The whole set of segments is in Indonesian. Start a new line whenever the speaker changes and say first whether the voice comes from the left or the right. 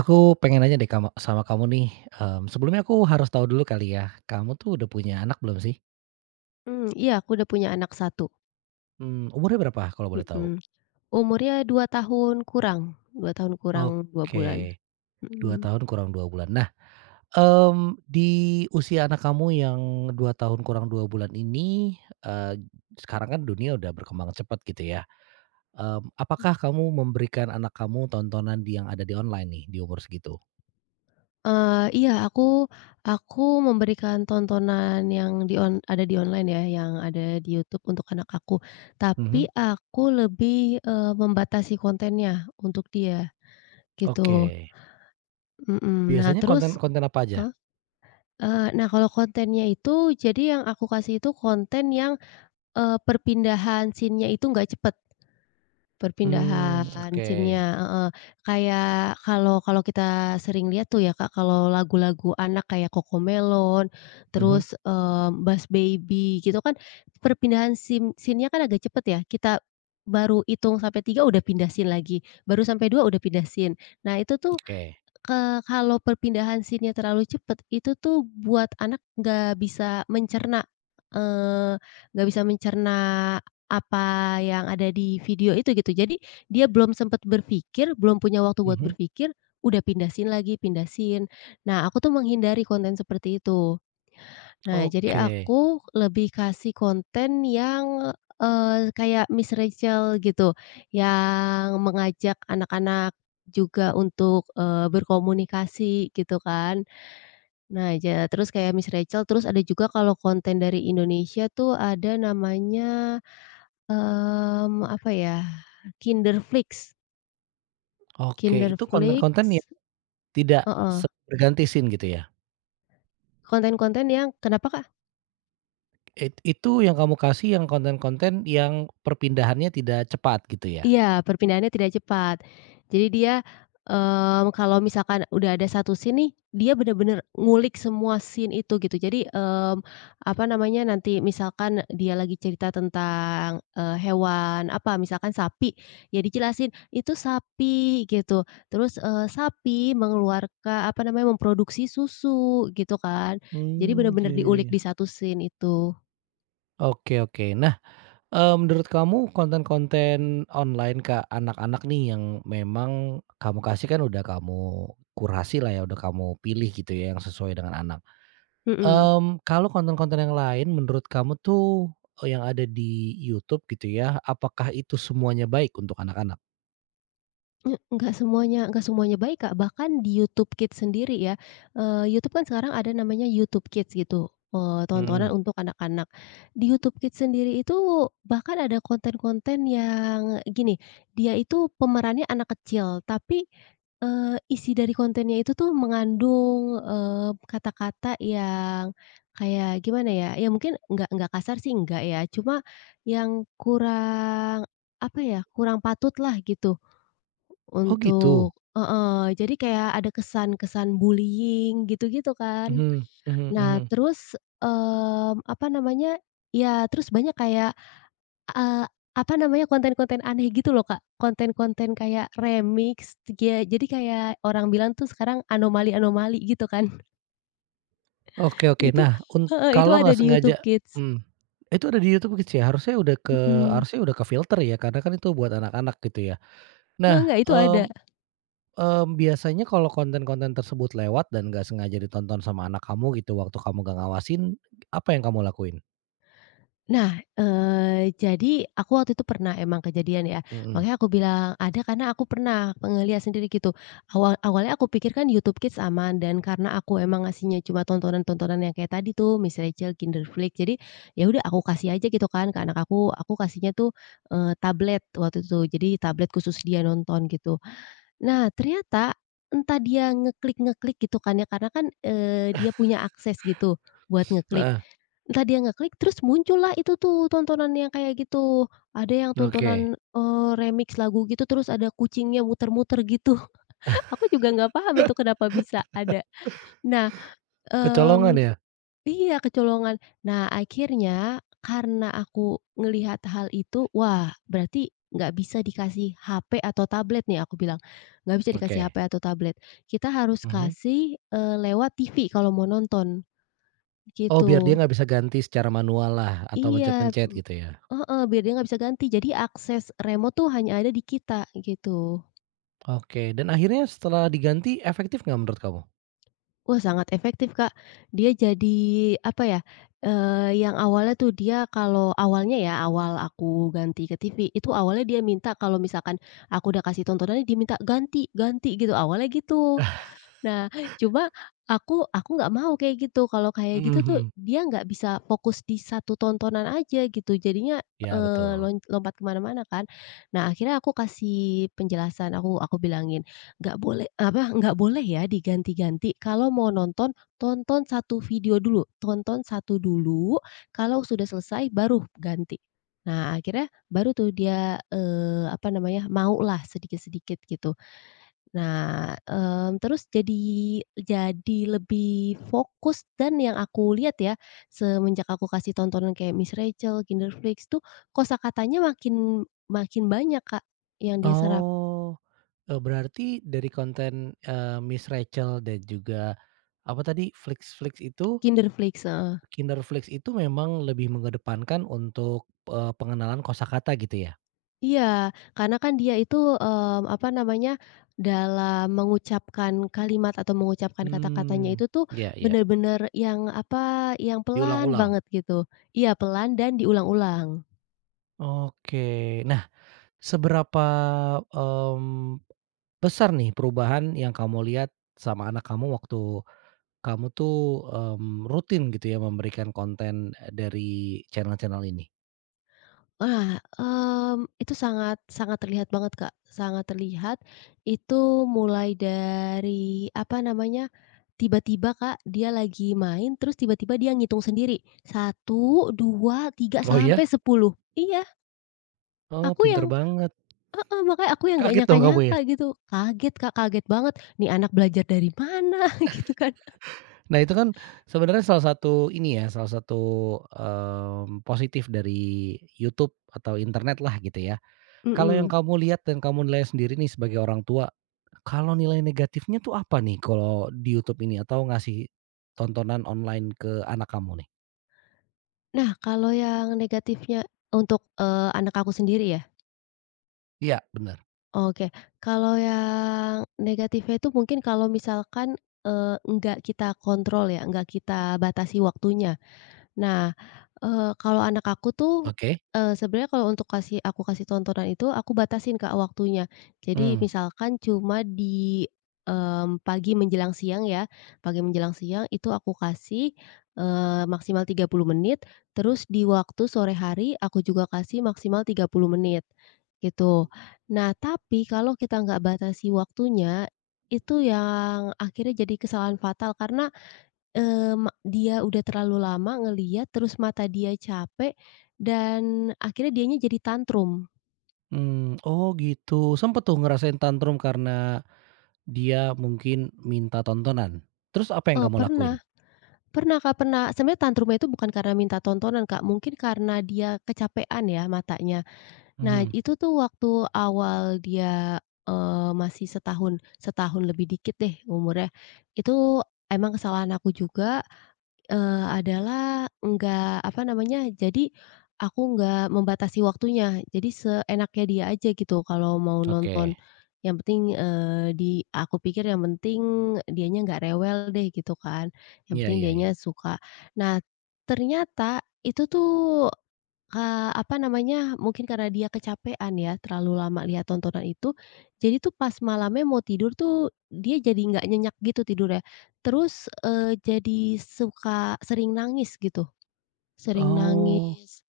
right: Aku pengen nanya deh sama kamu nih, sebelumnya aku harus tahu dulu kali ya, kamu tuh udah punya anak belum sih?
left: Iya aku udah punya anak satu.
right: Umurnya berapa kalau boleh tahu?
left: Mhm. Umurnya 2 tahun kurang, 2 tahun kurang 2 bulan.
right: Oke, dua
left: Mhm.
right: tahun kurang 2 bulan. Nah, di usia anak kamu yang 2 tahun kurang 2 bulan ini, eee, sekarang kan dunia udah berkembang cepat gitu ya, apakah kamu memberikan anak kamu tontonan di yang ada di online nih di umur segitu?
left: Iya aku memberikan tontonan yang di on ada di online ya, yang ada di YouTube untuk anak aku.
right: Mhm,
left: Tapi aku lebih, membatasi kontennya untuk dia, gitu.
right: oke.
left: Mhm. Nah
right: Biasanya konten
left: terus,
right: konten apa aja?
left: heeh? Nah, kalau kontennya itu jadi yang aku kasih itu konten yang, perpindahan scene-nya itu nggak cepet.
right: Hmm.
left: Perpindahan
right: Oke.
left: scene-nya, heeh. Kayak, kalau kalau kita sering lihat tuh ya, Kak, kalau lagu-lagu anak kayak Cocomelon,
right: Mhm,
left: terus, Boss Baby gitu kan, perpindahan scene-nya kan agak cepet ya, kita baru hitung sampai 3 udah pindah scene lagi, baru sampai 2 udah pindah scene. Nah itu tuh,
right: oke.
left: Kalau perpindahan scene-nya terlalu cepat, itu tuh buat anak nggak bisa mencerna, eee, nggak bisa mencerna apa yang ada di video itu gitu. Jadi dia belum sempet berpikir, belum punya waktu buat
right: Mhm,
left: berpikir, udah pindah scene lagi, pindah scene. Nah, aku tuh menghindari konten seperti itu. Nah, jadi
right: oke,
left: aku lebih kasih konten yang, kayak Miss Rachel gitu, yang mengajak anak-anak juga untuk, berkomunikasi gitu kan. Nah, terus kayak Miss Rachel, terus ada juga kalau konten dari Indonesia tuh ada namanya, apa ya, Kinderflix.
right: oke. Itu konten-konten
left: Kinderflix.
right: yang tidak
left: Heeh,
right: berganti scene gitu ya?
left: konten-konten yang kenapa, Kak?
right: Itu yang kamu kasih yang konten-konten yang perpindahannya tidak cepat gitu ya?
left: Iya, perpindahannya tidak cepat. Jadi dia, kalau misalkan udah ada satu scene nih, dia bener-bener ngulik semua scene itu gitu. Jadi, apa namanya, nanti misalkan dia lagi cerita tentang, hewan apa, misalkan sapi, ya dijelasin, "Itu sapi," gitu. Terus, "Sapi mengeluarkan apa namanya, memproduksi susu," gitu kan. Jadi
right: Hmm.
left: bener-bener
right: Iya, iya,
left: diulik
right: iya.
left: di satu scene itu.
right: Oke, oke. Nah, menurut kamu konten-konten online ke anak-anak nih yang memang kamu kasih kan udah kamu kurasi lah ya, udah kamu pilih gitu ya yang sesuai dengan anak.
left: Mhm.
right: Kalau konten-konten yang lain menurut kamu tuh, yang ada di YouTube gitu ya, apakah itu semuanya baik untuk anak-anak?
left: Nye enggak semuanya Nggak semuanya baik, Kak. Bahkan di YouTube Kids sendiri ya, YouTube kan sekarang ada namanya YouTube Kids gitu, tontonan
right: Mhm.
left: untuk anak-anak. Di YouTube Kids sendiri itu bahkan ada konten-konten yang gini, dia itu pemerannya anak kecil, tapi, isi dari kontennya itu tuh mengandung, kata-kata yang kayak gimana ya, ya mungkin nggak kasar sih nggak ya, cuma yang kurang, apa ya, kurang patutlah gitu.
right: Oh gitu?
left: Heeh, jadi kayak ada kesan-kesan bullying gitu-gitu kan.
right: Mhm, mhm,
left: Nah
right: mhm.
left: terus, apa namanya, ya terus banyak kayak, eee, apa namanya, konten-konten aneh gitu loh, Kak, konten-konten kayak remix, jadi kayak orang bilang tuh sekarang anomali-anomali gitu kan.
right: Oke, oke.
left: Itu
right: Nah,
left: heeh, itu
right: kalau
left: ada
right: nggak
left: di YouTube
right: sengaja,
left: Kids.
right: mhm. Itu ada di YouTube Kids ya? Harusnya udah ke
left: Mhm.
right: harusnya udah ke-filter ya, karena kan itu buat anak-anak gitu ya.
left: Heeh,
right: Nah,
left: enggak, itu ada.
right: biasanya kalau konten-konten tersebut lewat dan nggak sengaja ditonton sama anak kamu gitu, waktu kamu nggak ngawasin, apa yang kamu lakuin?
left: Nah, jadi aku waktu itu pernah emang kejadian ya,
right: Mhm.
left: makanya aku bilang ada karena aku pernah ngelihat sendiri gitu. Awal awalnya aku pikir kan YouTube Kids aman, dan karena aku emang ngasihnya cuma tontonan-tontonan yang kayak tadi tuh, Miss Rachel, Kinderflick, jadi ya udah aku kasih aja gitu kan ke anak aku kasihnya tuh, tablet waktu itu, jadi tablet khusus dia nonton gitu. Nah, ternyata entah dia ngeklik-ngeklik gitu kan ya, karena kan, dia punya akses gitu buat ngeklik.
right: Heeh,
left: Entah dia ngeklik terus muncullah itu tuh tontonan yang kayak gitu. Ada yang
right: oke.
left: tontonan, remix lagu gitu, terus ada kucingnya muter-muter gitu. Aku juga nggak paham itu kenapa bisa ada. Nah,
right: Kecolongan
left: mmm
right: ya?
left: iya, kecolongan. Nah, akhirnya karena aku ngelihat hal itu, wah berarti nggak bisa dikasih HP atau tablet nih aku bilang, nggak bisa dikasih HP
right: Oke,
left: atau tablet. Kita harus
right: mhm.
left: kasih, lewat TV kalau mau nonton,
right: Oh, biar dia
left: gitu.
right: nggak bisa ganti secara manual lah atau
left: Iya,
right: mencet-mencet gitu ya?
left: heeh, biar dia nggak bisa ganti. Jadi akses remote tuh hanya ada di kita, gitu.
right: Oke, dan akhirnya setelah diganti efektif nggak menurut kamu?
left: Wah, sangat efektif, Kak. Dia jadi apa ya, yang awalnya tuh dia kalau awalnya ya, awal aku ganti ke TV, itu awalnya dia minta kalau misalkan aku udah kasih tontonannya, dia minta ganti ganti gitu, awalnya gitu. Nah, cuma aku nggak mau kayak gitu, kalau kayak
right: Mhm,
left: gitu tuh
right: mhm,
left: dia nggak bisa fokus di satu tontonan aja gitu, jadinya,
right: iya betul.
left: lompat kemana mana kan. Nah, akhirnya aku kasih penjelasan, aku bilangin, "Nggak boleh apa, nggak boleh ya diganti-ganti, kalau mau nonton, tonton satu video dulu, tonton satu dulu, kalau sudah selesai baru ganti." Nah, akhirnya baru tuh dia, apa namanya, maulah sedikit-sedikit gitu. Nah, terus jadi lebih fokus, dan yang aku lihat ya, semenjak aku kasih tontonan kayak Miss Rachel, Kinderflix tuh kosakatanya makin makin banyak, Kak, yang dia serap.
right: Oh, berarti dari konten, Miss Rachel dan juga apa tadi, Flix-Flix itu
left: Kinderflix, heeh.
right: Kinderflix itu memang lebih mengedepankan untuk, pengenalan kosakata gitu ya?
left: Iya, karena kan dia itu, apa namanya, dalam mengucapkan kalimat atau mengucapkan kata-katanya
right: Mmm,
left: itu tuh
right: iya, iya.
left: bener-bener yang, apa, yang pelan
right: Diulang-ulang?
left: banget gitu. Iya, pelan dan diulang-ulang.
right: Oke. Nah, seberapa, mmm, besar nih perubahan yang kamu lihat sama anak kamu waktu kamu tuh, rutin gitu ya memberikan konten, dari channel-channel ini?
left: Nah, itu sangat sangat terlihat banget, Kak, sangat terlihat. Itu mulai dari, apa namanya, tiba-tiba, Kak, dia lagi main, terus tiba-tiba dia ngitung sendiri, satu 2 3
right: Oh iya.
left: sampai sepuluh. Iya,
right: Oh,
left: aku
right: pinter
left: yang
right: banget.
left: heeh, makanya aku yang nggak
right: Kaget dong kamu
left: nyangka-nyangka
right: ya?
left: gitu. Kaget, Kak, kaget banget, "Nih anak belajar dari mana?" Gitu kan.
right: Nah, itu kan sebenarnya salah satu ini ya, salah satu, positif dari YouTube atau internet lah gitu ya. Kalau
left: Mhm.
right: yang kamu lihat dan kamu nilai sendiri nih sebagai orang tua, kalau nilai negatifnya tuh apa nih kalau di YouTube ini atau ngasih tontonan online ke anak kamu nih?
left: Nah, kalau yang negatifnya untuk, anak aku sendiri ya.
right: Iya, bener.
left: Oke, kalau yang negatifnya itu mungkin kalau misalkan, enggak kita kontrol ya, nggak kita batasi waktunya. Nah, kalau anak aku tuh,
right: Oke.
left: sebenarnya kalau untuk kasih aku kasih tontonan itu aku batasin, Kak, waktunya. Jadi
right: Mmm,
left: misalkan cuma di, pagi menjelang siang ya, pagi menjelang siang itu aku kasih, maksimal 30 menit, terus di waktu sore hari aku juga kasih maksimal 30 menit, gitu. Nah tapi kalau kita nggak batasi waktunya, itu yang akhirnya jadi kesalahan fatal karena Eee, ma dia udah terlalu lama ngelihat, terus mata dia capek, dan akhirnya dianya jadi tantrum.
right: oh gitu, sempet tuh ngerasain tantrum karena dia mungkin minta tontonan? Terus apa yang
left: Oh,
right: kamu
left: pernah
right: lakuin?
left: pernah, Kak, pernah. Sebenarnya tantrumnya itu bukan karena minta tontonan, Kak, mungkin karena dia kecapean ya matanya. Nah,
right: Mhm,
left: itu tuh waktu awal dia, masih setahun setahun lebih dikit deh umurnya. Itu emang kesalahan aku juga, adalah nggak apa namanya, jadi aku nggak membatasi waktunya. Jadi seenaknya dia aja gitu kalau mau
right: oke.
left: nonton. Yang penting, eee, di aku pikir yang penting dianya nggak rewel deh gitu kan, yang
right: Iya,
left: penting
right: iya, iya.
left: dianya suka. Nah, ternyata itu tuh, apa namanya, mungkin karena dia kecapean ya, terlalu lama lihat tontonan itu, jadi tuh pas malamnya mau tidur tuh, dia jadi nggak nyenyak gitu tidurnya. Terus, jadi suka sering nangis gitu, sering
right: Oh,
left: nangis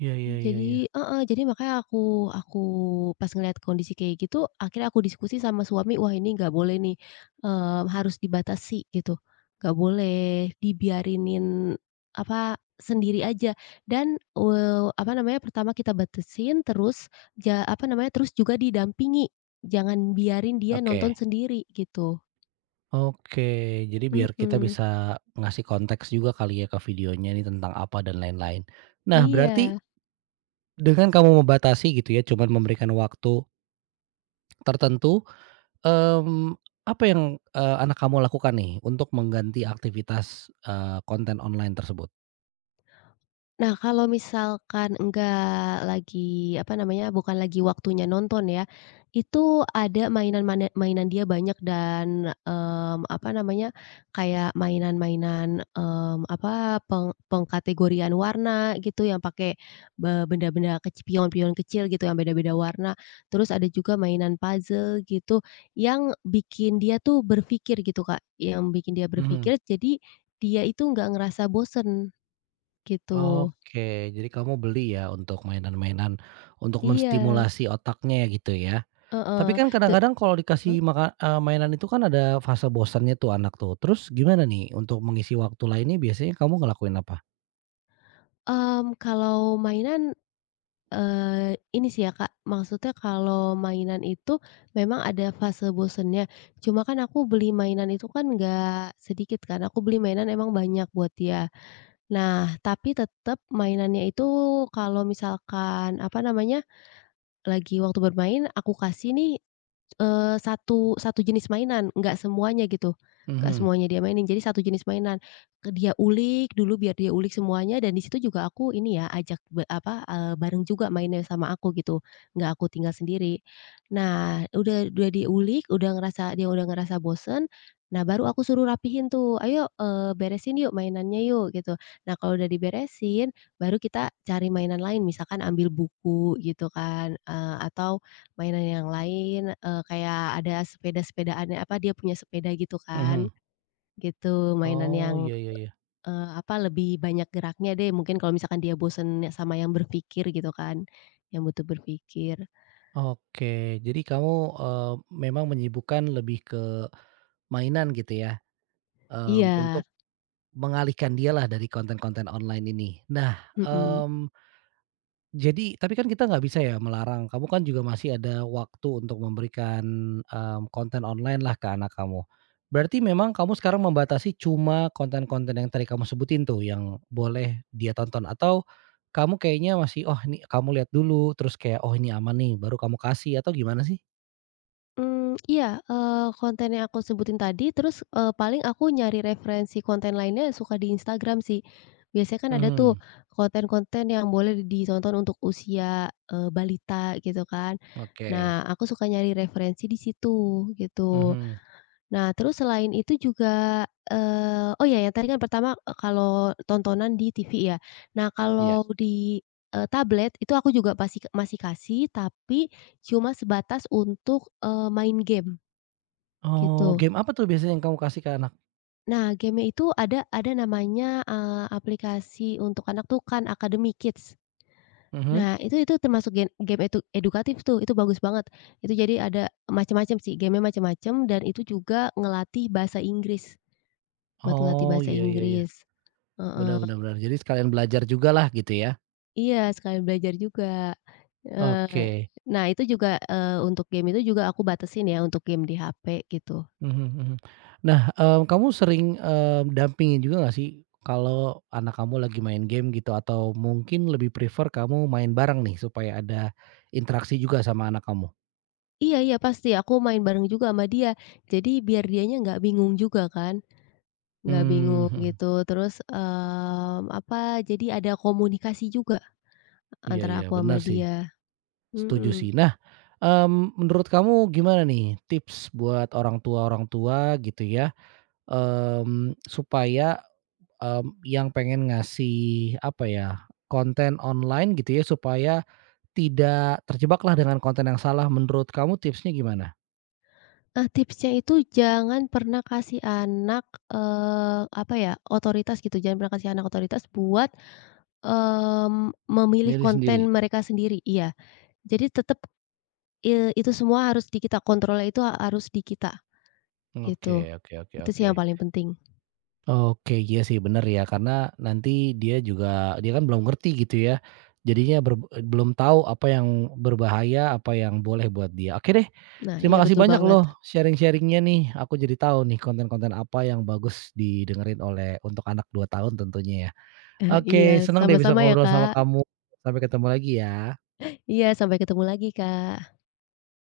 right: iya, iya, iya,
left: jadi
right: iya.
left: heeh, jadi makanya aku pas ngelihat kondisi kayak gitu, akhirnya aku diskusi sama suami, "Wah ini nggak boleh nih, harus dibatasi," gitu. "Nggak boleh dibiarinin, apa, sendiri aja." Dan, apa namanya, pertama kita batasin, terus apa namanya, terus juga didampingi. Jangan biarin dia nonton
right: Oke.
left: sendiri, gitu.
right: Oke, jadi biar kita
left: Mhm,
right: bisa ngasih konteks juga kali ya ke videonya ini tentang apa dan lain-lain. Nah, berarti
left: iya.
right: dengan kamu membatasi gitu ya, cuman memberikan waktu tertentu, mmm, apa yang, anak kamu lakukan nih untuk mengganti aktivitas, konten online tersebut?
left: Nah, kalau misalkan enggak lagi, apa namanya, bukan lagi waktunya nonton ya, itu ada mainan dia banyak, dan, apa namanya, kayak mainan-mainan, apa, pengkategorian warna gitu yang pakai benda-benda pion-pion kecil gitu yang beda-beda warna. Terus ada juga mainan puzzle gitu yang bikin dia tuh berpikir gitu, Kak, yang bikin dia
right: Mhm.
left: berpikir jadi dia itu nggak ngerasa bosen, gitu.
right: Oke, jadi kamu beli ya untuk mainan-mainan untuk
left: Iya,
right: menstimulasi otaknya ya gitu ya? Tapi
left: heeh.
right: kan
left: te
right: kadang-kadang kalau
left: Mmm.
right: dikasih mainan itu kan ada fase bosannya tuh anak tuh. Terus gimana nih untuk mengisi waktu lainnya biasanya kamu ngelakuin apa?
left: Kalau mainan, ini sih ya, Kak, maksudnya kalau mainan itu memang ada fase bosennya, cuma kan aku beli mainan itu kan nggak sedikit kan, aku beli mainan emang banyak buat dia. Nah, tapi tetep mainannya itu kalau misalkan, apa namanya, lagi waktu bermain aku kasih nih, satu satu jenis mainan, nggak semuanya gitu, nggak
right: Mhm,
left: semuanya dia mainin, jadi satu jenis mainan. Dia ulik dulu, biar dia ulik semuanya dan di situ juga aku ini ya, ajak apa, bareng juga mainnya sama aku gitu, nggak aku tinggal sendiri. Nah, udah diulik, udah ngerasa dia udah ngerasa bosen, nah baru aku suruh rapihin tuh, "Ayo, beresin yuk mainannya yuk," gitu. Nah kalau udah diberesin, baru kita cari mainan lain, misalkan ambil buku gitu kan, atau mainan yang lain, kayak ada sepeda-sepedaannya apa, dia punya sepeda gitu kan,
right: mhm.
left: gitu. Mainan
right: Oh,
left: yang,
right: iya, iya, iya.
left: apa, lebih banyak geraknya deh, mungkin kalau misalkan dia bosen sama yang berpikir gitu kan, yang butuh berpikir.
right: Oke, jadi kamu, eee, memang menyibukkan lebih ke mainan gitu ya,
left: Iya,
right: untuk mengalihkan dialah dari konten-konten online ini. Nah,
left: mhm.
right: mmm jadi tapi kan kita nggak bisa ya melarang, kamu kan juga masih ada waktu untuk memberikan, konten online lah ke anak kamu. Berarti memang kamu sekarang membatasi cuma konten-konten yang tadi kamu sebutin tuh yang boleh dia tonton atau kamu kayaknya masih, "Oh ini" kamu lihat dulu terus kayak, "Oh ini aman nih," baru kamu kasih atau gimana sih?
left: Iya, konten yang aku sebutin tadi, terus, paling aku nyari referensi konten lainnya suka di Instagram sih. Biasanya kan ada tuh
right: Mhm,
left: konten-konten yang boleh ditonton untuk usia, balita gitu kan.
right: oke,
left: Nah, aku suka nyari referensi di situ, gitu.
right: mhm,
left: Nah, terus selain itu juga, oh ya yang tadi kan pertama, kalau tontonan di TV ya. Nah,
right: iya.
left: kalau di, tablet itu aku juga masih kasih, tapi cuma sebatas untuk, main game,
right: Oh,
left: gitu.
right: game apa tuh biasanya yang kamu kasih ke anak?
left: Nah, game-nya itu ada namanya, aplikasi untuk anak tuh Khan Academy Kids.
right: Mhm.
left: Nah, itu termasuk game edukatif tuh, itu bagus banget. Itu jadi ada macam-macam sih, game-nya macam-macam dan itu juga ngelatih bahasa Inggris. Buat ngelatih
right: Oh,
left: bahasa
right: iya, iya, iya.
left: Inggris,
right: Benar,
left: heeh.
right: benar, benar. Jadi sekalian belajar juga lah gitu ya?
left: Iya, sekalian belajar juga, eee,
right: Oke.
left: nah itu juga, untuk game itu juga aku batasin ya untuk game di HP gitu.
right: Mhm, mhm. Nah, kamu sering, dampingin juga nggak sih kalau anak kamu lagi main game gitu atau mungkin lebih prefer kamu main bareng nih supaya ada interaksi juga sama anak kamu?
left: Iya iya pasti, aku main bareng juga sama dia. Jadi biar dianya nggak bingung juga kan, nggak
right: Hmm,
left: bingung
right: mhm.
left: gitu. Terus, apa, jadi ada komunikasi juga
right: Iya,
left: antara
right: iya,
left: aku sama
right: bener sih.
left: dia,
right: Setuju
left: mhm.
right: sih. Nah, menurut kamu gimana nih tips buat orang tua-orang tua gitu ya, supaya, yang pengen ngasih apa ya, konten online gitu ya supaya tidak terjebaklah dengan konten yang salah, menurut kamu tipsnya gimana?
left: Nah tipsnya itu jangan pernah kasih anak, apa ya, otoritas gitu, jangan pernah kasih anak otoritas buat memilih
right: Milih sendiri?
left: konten mereka sendiri, iya. Jadi tetep, itu semua harus di kita, kontrolnya itu harus di kita,
right: Oke,
left: gitu.
right: oke, oke,
left: Itu
right: oke.
left: sih yang paling penting.
right: Oke, iya sih bener ya, karena nanti dia juga dia kan belum ngerti gitu ya, jadinya belum tahu apa yang berbahaya, apa yang boleh buat dia. Oke deh,
left: Nah,
right: terima
left: iya
right: kasih
left: betul
right: banyak
left: banget.
right: loh sharing sharing nih, aku jadi tahu nih konten-konten apa yang bagus didengerin untuk anak 2 tahun tentunya ya. Oke,
left: Iya,
right: senang deh bisa
left: sama-sama ya,
right: ngobrol sama
left: Kak.
right: kamu, sampai ketemu lagi ya.
left: Iya, sampai ketemu lagi, Kak.